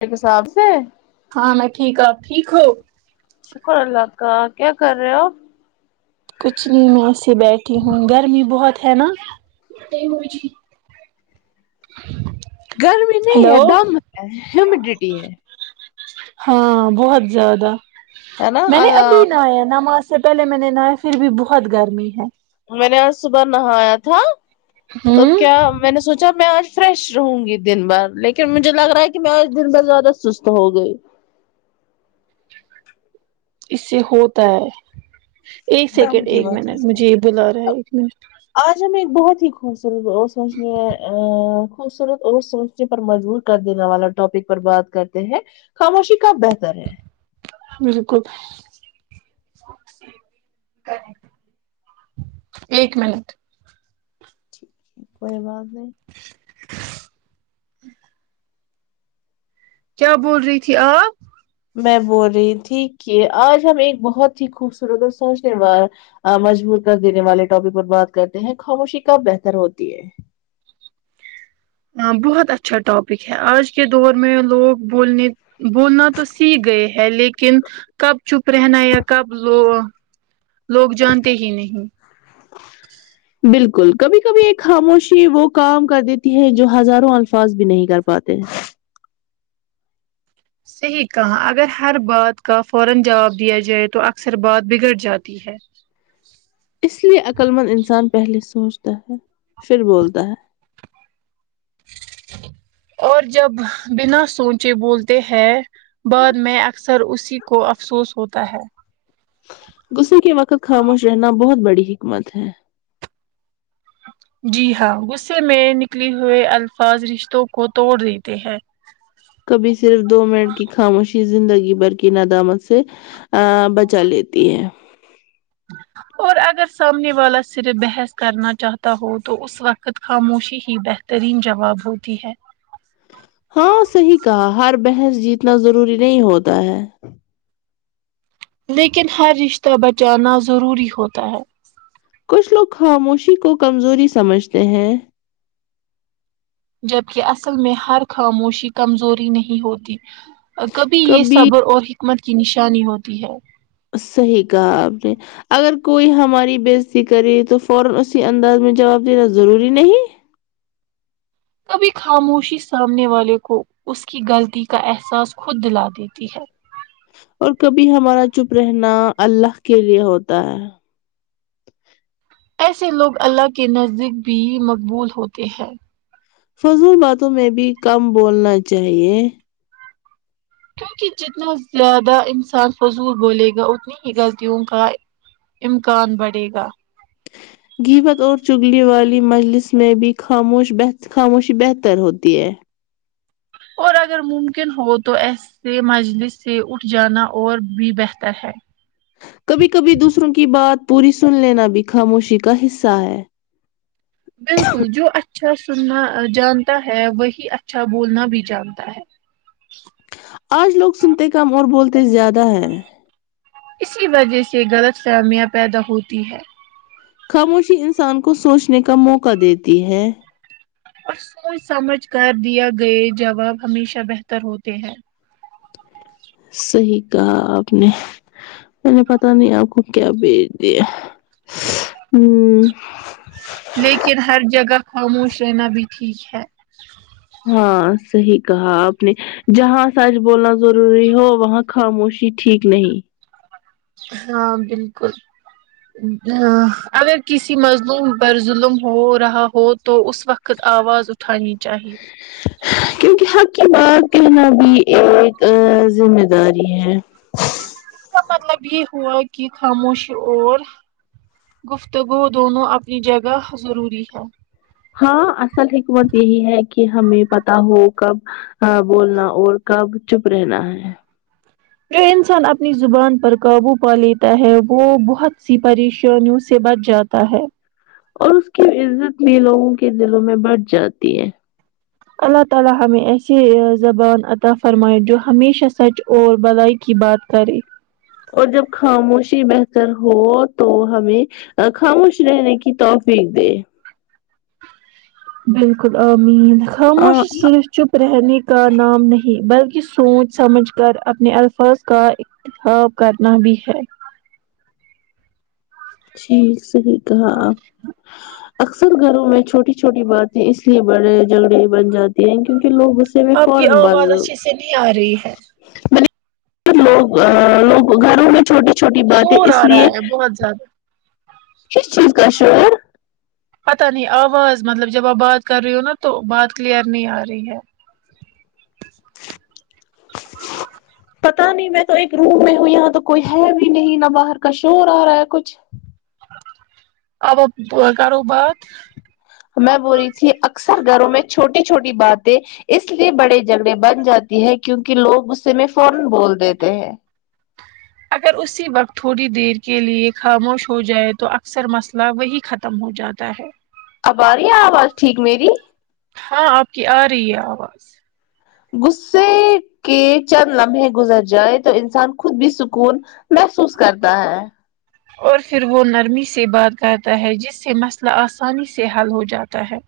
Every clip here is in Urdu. میر کساب سے ہاں میں ٹھیک اپ ٹھیک ہو شکر اللہ کا کیا کر رہے ہو کچھ نہیں موسی بیٹھی ہوں گرمی بہت ہے نا گرمی نہیں ہلو ہے دم ہے ہیمیڈیٹی ہے ہاں بہت زیادہ ہے نا میں نے ابھی نہایا نماز سے پہلے میں نے نایا پھر بھی بہت گرمی ہے میں نے آج صبح نہا آیا تھا تو ہاں کیا میں نے سوچا میں آج فریش رہوں گی دن بھر لیکن مجھے لگ رہا ہے کہ میں آج دن بھر زیادہ سست ہو گئی اس سے ہوتا ہے ایک دم سیکنڈ کی ایک وجہ منٹ مجھے سے یہ بلا رہا ہے ایک منٹ آج ہمیں ایک بہت ہی خوبصورت اور سوچنی ہے خوبصورت اور سوچ پر مجبور کر دینے والا ٹاپک پر بات کرتے ہیں خاموشی کب بہتر ہے بالکل ایک منٹ کوئی بات نہیں کیا بول رہی تھی آپ میں بول رہی تھی کہ آج ہم ایک بہت ہی خوبصورت اور سوش وار مجبور کر دینے والے ٹاپک پر بات کرتے ہیں خاموشی کب بہتر ہوتی ہے ہاں بہت اچھا ٹاپک ہے آج کے دور میں لوگ بولنے بولنا تو سیک گئے ہے لیکن کب چپ رہنا یا کب بو لوگ جانتے ہی نہیں بالکل کبھی کبھی ایک خاموشی وہ کام کر دیتی ہے جو ہزاروں الفاظ بھی نہیں کر پاتے صحیح کہاں اگر ہر بات کا فورا جواب دیا جائے تو اکثر بات بگڑ جاتی تھیک ہے اس لیے عقللمند انسان پہلے سوچتا ہے پھر بولتا ہے اور جب بنا سوچے بولتے ہیں بعد میں اکثر اسی کو افسوس ہوتا ہے غصے کے وقت خاموش رہنا بہت بڑی حکمت ہے جی ہاں غصے میں نکل ہوئے الفاظ رشتوں کو توڑ دیتے ہیں کبھی صرف دو منٹ کی خاموشی زندگی بھر کی ندامت سے ا بچا لیتی ہے اور اگر سامنے والا صرف بحث کرنا چاہتا ہو تو اس وقت خد خاموشی ہی بہترین جواب ہوتی ہے ہاں صحیح کہا ہر بحث جیتنا ضروری نہیں ہوتا ہے لیکن ہر رشتہ بچانا ضروری ہوتا ہے کچھ لوگ خاموشی کو کمزوری سمجھتے ہیں جبکہ اصل میں ہر خاموشی کمزوری نہیں ہوتی کبھی یہ صبر اور حکمت کی نشانی ہوتی ہے صحیح کہا اپنے اگر کوئی ہماری بزتی کرے تو فورا اسی انداز میں جواب دینا ضروری نہیں کبھی خاموشی سامنے والے کو اس کی غلطی کا احساس خود دلا دیتی ہے اور کبھی ہمارا چپ رہنا الله کے لیے ہوتا ہے ایسے لوگ اللہ کے نزدیک بھی مقبول ہوتے ہیں فضول باتوں میں بھی کم بولنا چاہیے کیونکہ جتنا زیادہ انسان فضول بولے گا اتنی ہی غلطیوں کا امکان بڑھے گا گباتھ اور چگلی والی مجلس میں بھی خاموش خاموشی بہتر ہوتی ہے اور اگر ممکن ہو تو ایسے مجلس سے اٹھ جانا اور بھی بہتر ہے کبھی کبھی دوسروں کی بات پوری سن لینا بھی خاموشی کا حصہ ہے بالکل جو اچھا سننا جانتا ہے وہی اچھا بولنا بھی جانتا ہے آج لوگ سنتے کام اور بولتے زیادہ ہے اسی وجہ سے غلط فہمیاں پیدا ہوتی ہے خاموشی انسان کو سوچنے کا موقع دیتی ہے اور سوچ سمجھ کر دیا گئے جواب ہمیشہ بہتر ہوتے ہیں صحیح کہا آپ نے میں نے پتا نہیں آپ کو کیا بھیج دیا ہوں لیکن ہر جگہ خاموش رہنا بھی ٹھیک ہے ہاں صحیح کہا آپ نے جہاں سچ بولنا ضروری ہو وہاں خاموشی ٹھیک نہیں ہاں بالکل ہاں اگر کسی مظلوم پر ظلم ہو رہا ہو تو اس وقت آواز اٹھانی چاہیے کیونکہ حق کی بات کہنا بھی ایک ذمہ داری ہے اس کا مطلب یہ ہوا کہ خاموشی اور گفتگو دونوں اپنی جگہ ضروری ہے ہاں اصل حکمت یہی ہے کہ ہمیں پتا ہو کب کہاں بولنا اور کب چپ رہنا ہے وے انسان اپنی زبان پر کابو پا لیتا ہے وہ بہت سی پریشانیوں سے سے بچ جاتا ہے اور اس کی عزت بھی لوگوں کے دلوں میں بڑھ جاتی ہے اللہ تعالی ہمیں ایسے زبان عطا فرماے جو ہمیشہ سچ اور بلای کی بات کریں اور جب خاموشی بہتر ہو تو ہمیں خاموش رہنے کی توفیق دے بالکل امین ہاں خاموشی صرف چپ ریہنی کا نام نہیں بلکہ کی سوچ سمجھ کر اپنے الفاظ کا اتخاب کرنا بھی ہے ٹھیک صحیح کہا اکثر گھروں میں چھوٹی چھوٹی باتیں اس لیے بڑے جھگڑے بن جاتی ہیں کیونکہ لوگ اس غصے میں آپ کی فورن بادل آواز اچھے سے نہیں آ رہی ہے لوگ لوگ گھروں میں چھوٹی چھوٹی باتیں اس لیے ہزار کس چیز کا شور پتہ نہیں آواز مطلب جب آپ بات کر رہی ہو نا تو بات کلیئیر نہیں آ رہی ہے پتا نہیں میں تو ایک روم میں ہوں یہاں تو کوئی ہے بھی نہیں نہ باہر کا شور آ رہا ہے کچھ اب آپ کرو بات میں بول رہی تھی اکثر گھروں میں چھوٹی چھوٹی باتیں اس لیے بڑے جھگڑے بن جاتی ہے کیونکہ لوگ غصے میں فورن بول دیتے ہیں اگر اسی وقت تھوڑی دیر کے لیے خاموش ہو جائے تو اکثر مسئلہ وہی ختم ختم ہو جاتا ہے اب آرہی ہے آواز ٹھیک میری ہاں آپ کی آ رہی ہے آواز غصے کے چند لمحے گزر جائیں تو انسان خود بھی سکون محسوس کرتا ہے اور پھر وہ نرمی سے بات کرتا ہے جس سے مسئلہ آسانی سے حل ہو جاتا ہے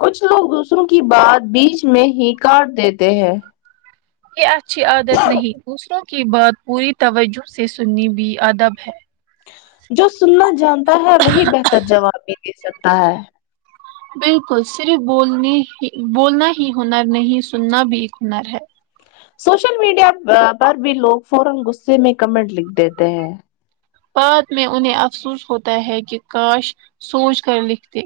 کچھ لوگ دوسروں کی بات بیچ میں ہی کاٹ دیتے ہیں یہ اچھی عادت نہیں دوسروں کی بات پوری توجہ سے سنی بھی ادب ہے جو سنا جانتا ہے وہی بہتر جواب بھی دے سکتا ہے بالکل صرف بولنی ہی بولنا ہی ہنر نہیں سننا بھی ایک ہنر ہے سوشل میڈیا پر بھی لوگ فورن غصے میں کمنٹ لکھ دیتے ہیں بعد میں انہیں افسوس ہوتا ہے کہ کاش سوچ کر لکھتے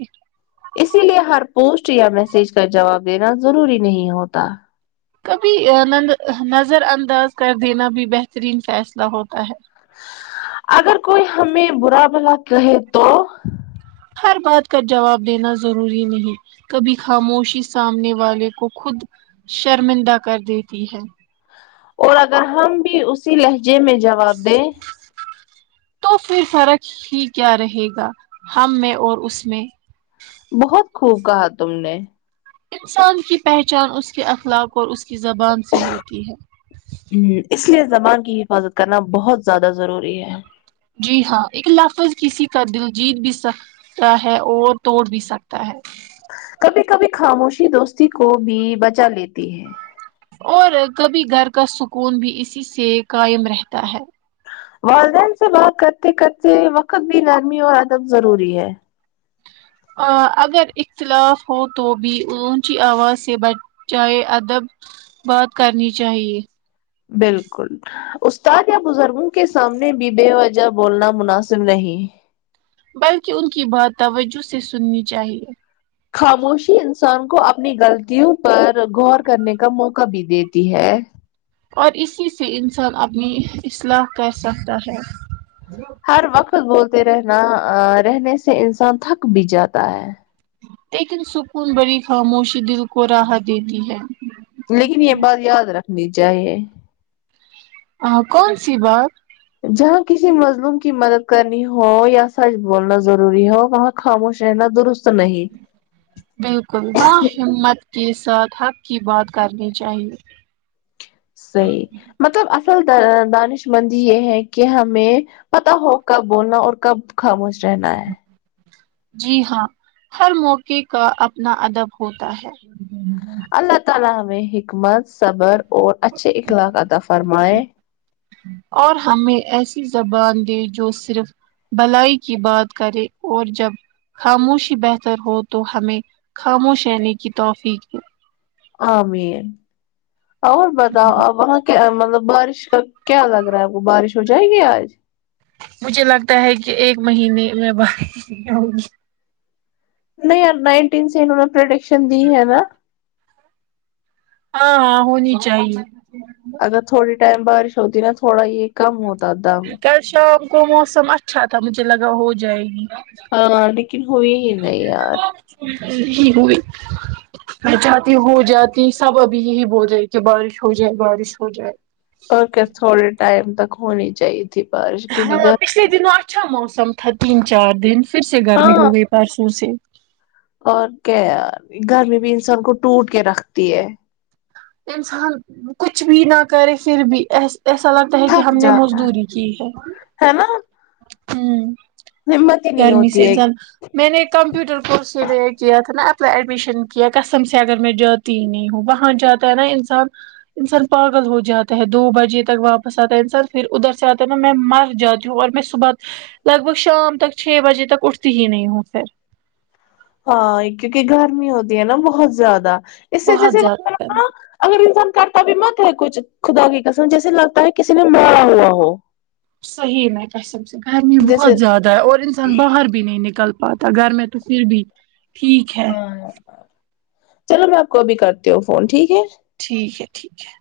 اسی لیے ہر پوسٹ یا میسج کا جواب دینا ضروری نہیں ہوتا کبھی نظر انداز کر دینا بھی بہترین فیصلہ ہوتا ہے اگر کوئی ہمیں برا بلا کہے تو ہر بات کا جواب دینا ضروری نہیں کبھی خاموشی سامنے والے کو خود شرمندہ کر دیتی ہے اور اگر ہم بھی اسی لہجے میں جواب دیں تو پھر فرق ہی کیا رہے گا ہم میں اور اس میں بہت خوب کہا تم نے انسان کی پہچان اس کے اخلاق اور اس کی زبان سے ہوتی ہے ہم اس لیے زبان کی حفاظت کرنا بہت زیادہ ضروری ہے جی ہاں ایک لفظ کسی کا دل جیت بھی سک تا ہے اور توڑ بھی سکتا ہے کبھی کبھی خاموشی دوستی کو بھی بچا لیتی ہے اور کبھی گھر کا سکون بھی اسی سے قائم رہتا ہے والدین سے بات کرتے کرتے وقت بھی نرمی اور ادب ضروری ہے اگر اختلاف ہو تو بھی اونچی آواز سے بات جاہے ادب بات کرنی چاہیے بالکل استاد یا بزرگوں کے سامنے بھی بے وجہہ بولنا مناسب نہیں بلکہ ان کی بات توجہ سے سننی چاہیے خاموشی انسان کو اپنی غلطیوں پر غور کرنے کا موقع بھی دیتی ہے اور اسی سے انسان اپنی ہ اصلاح کر سکتا ہے ہر وقت بولتے رہنا ا رہنے سے انسان تھک بھی جاتا ہے لیکن سکون بڑی خاموشی دل کو راحت دیتی ہے لیکن یہ بات یاد رکھنی چاہیے ہاں کون سی بات جہاں کسی مظلوم کی مدد کرنی ہو یا سچ بولنا ضروری ہو وہاں خاموش رہنا درست نہیں بالکل با ہمت کے ساتھ حق کی بات کرنی چاہیے صحیح مطلب اصل د دانش مندی یہ ہے کہ ہمیں پتا ہو کب بولنا اور کب خاموش رہنا ہے جی ہاں ہر موقع کا اپنا ادب ہوتا ہے اللہ تعالی ہمیں حکمت صبر اور اچھے اخلاق اتہ فرمائے اور ہمیں ایسی زبان دے جو صرف بھلائی کی بات کرے اور جب خاموشی بہتر ہو تو ہمیں خاموش رہنے کی توفیق دے امین اور بتاؤ آپ وہاں کیا مطلب بارش کا کیا لگ رہا ہے آپ کو بارش ہو جائے گی آج مجھے لگتا ہے کہ ایک مہینے میں بارش کیا ہوگی نہیں یار نائنٹین سے انہوں نے پریڈکشن دی ہے نا ہاں ہاں ہونی چاہیے اگر تھوڑی ٹائم بارش ہوتی نا تھوڑا یہ کم ہوتا دام کل شام کو موسم اچھا تھا مجھے لگا ہو جائے گی ہاں لیکن ہوئی ہی نہیں یار جی [unintelligible] میں چاہتی ہو جاتی سب ابھی یہی بول رہے کہ بارش ہو جائے بارش ہو جائے اوکے تھوڑے ٹائم تک ہونی چاہیے تھی بارش کیونکہ گھر کتنا اچھا موسم تھا تین چار دن پھر سے گرمی ہاں ہو گئی پرسوں سے اور کیا یار گرمی بھی انسان کو ٹوٹ کے رکھتی ہے انسان ک کچھ بھی نہ کرے پھر بھی ا ایسا لگتا ہے کہ تھک ہم نے جاتا مزدوری کی ہے ہے نا ہوں ہمت ہی نہیں گرمی سے ہوتی ہے انساں میں نے کمپیوٹر کورس کے لیے کیا تھا نا اپلائی ایڈمیشن کیا قسم سے اگر میں جاتی نہیں ہوں وہاں جاتا ہے نا انسان انسان پاگل ہو جاتا ہے دو بجے تک واپس آتا ہے انسان پھر ادھر سے آتا ہے نا میں مر جاتی ہوں اور میں لگ بھگ شام تک چھ بجے تک اٹھتی ہی نہیں ہوں پھر ہاں کیونکہ گرمی ہوتی ہے نا بہت زیادہ اس سے جیسے بہت زیادہ گرمی [unintelligible] اگر انسان کرتا بھی مت ہے کچھ خدا کی قسم جیسے لگتا ہے کسی نے مارا ہوا ہو صحیح میں کسم سے گرمی جیسے بہت زیادہ ہے اور انسان باہر بھی نہیں نکل پاتا گھر میں تو پھر بھی ٹھیک ہے چلو میں آپ کو ابھی کرتی ہوں فون ٹھیک ہے ٹھیک ہے ٹھیک ہے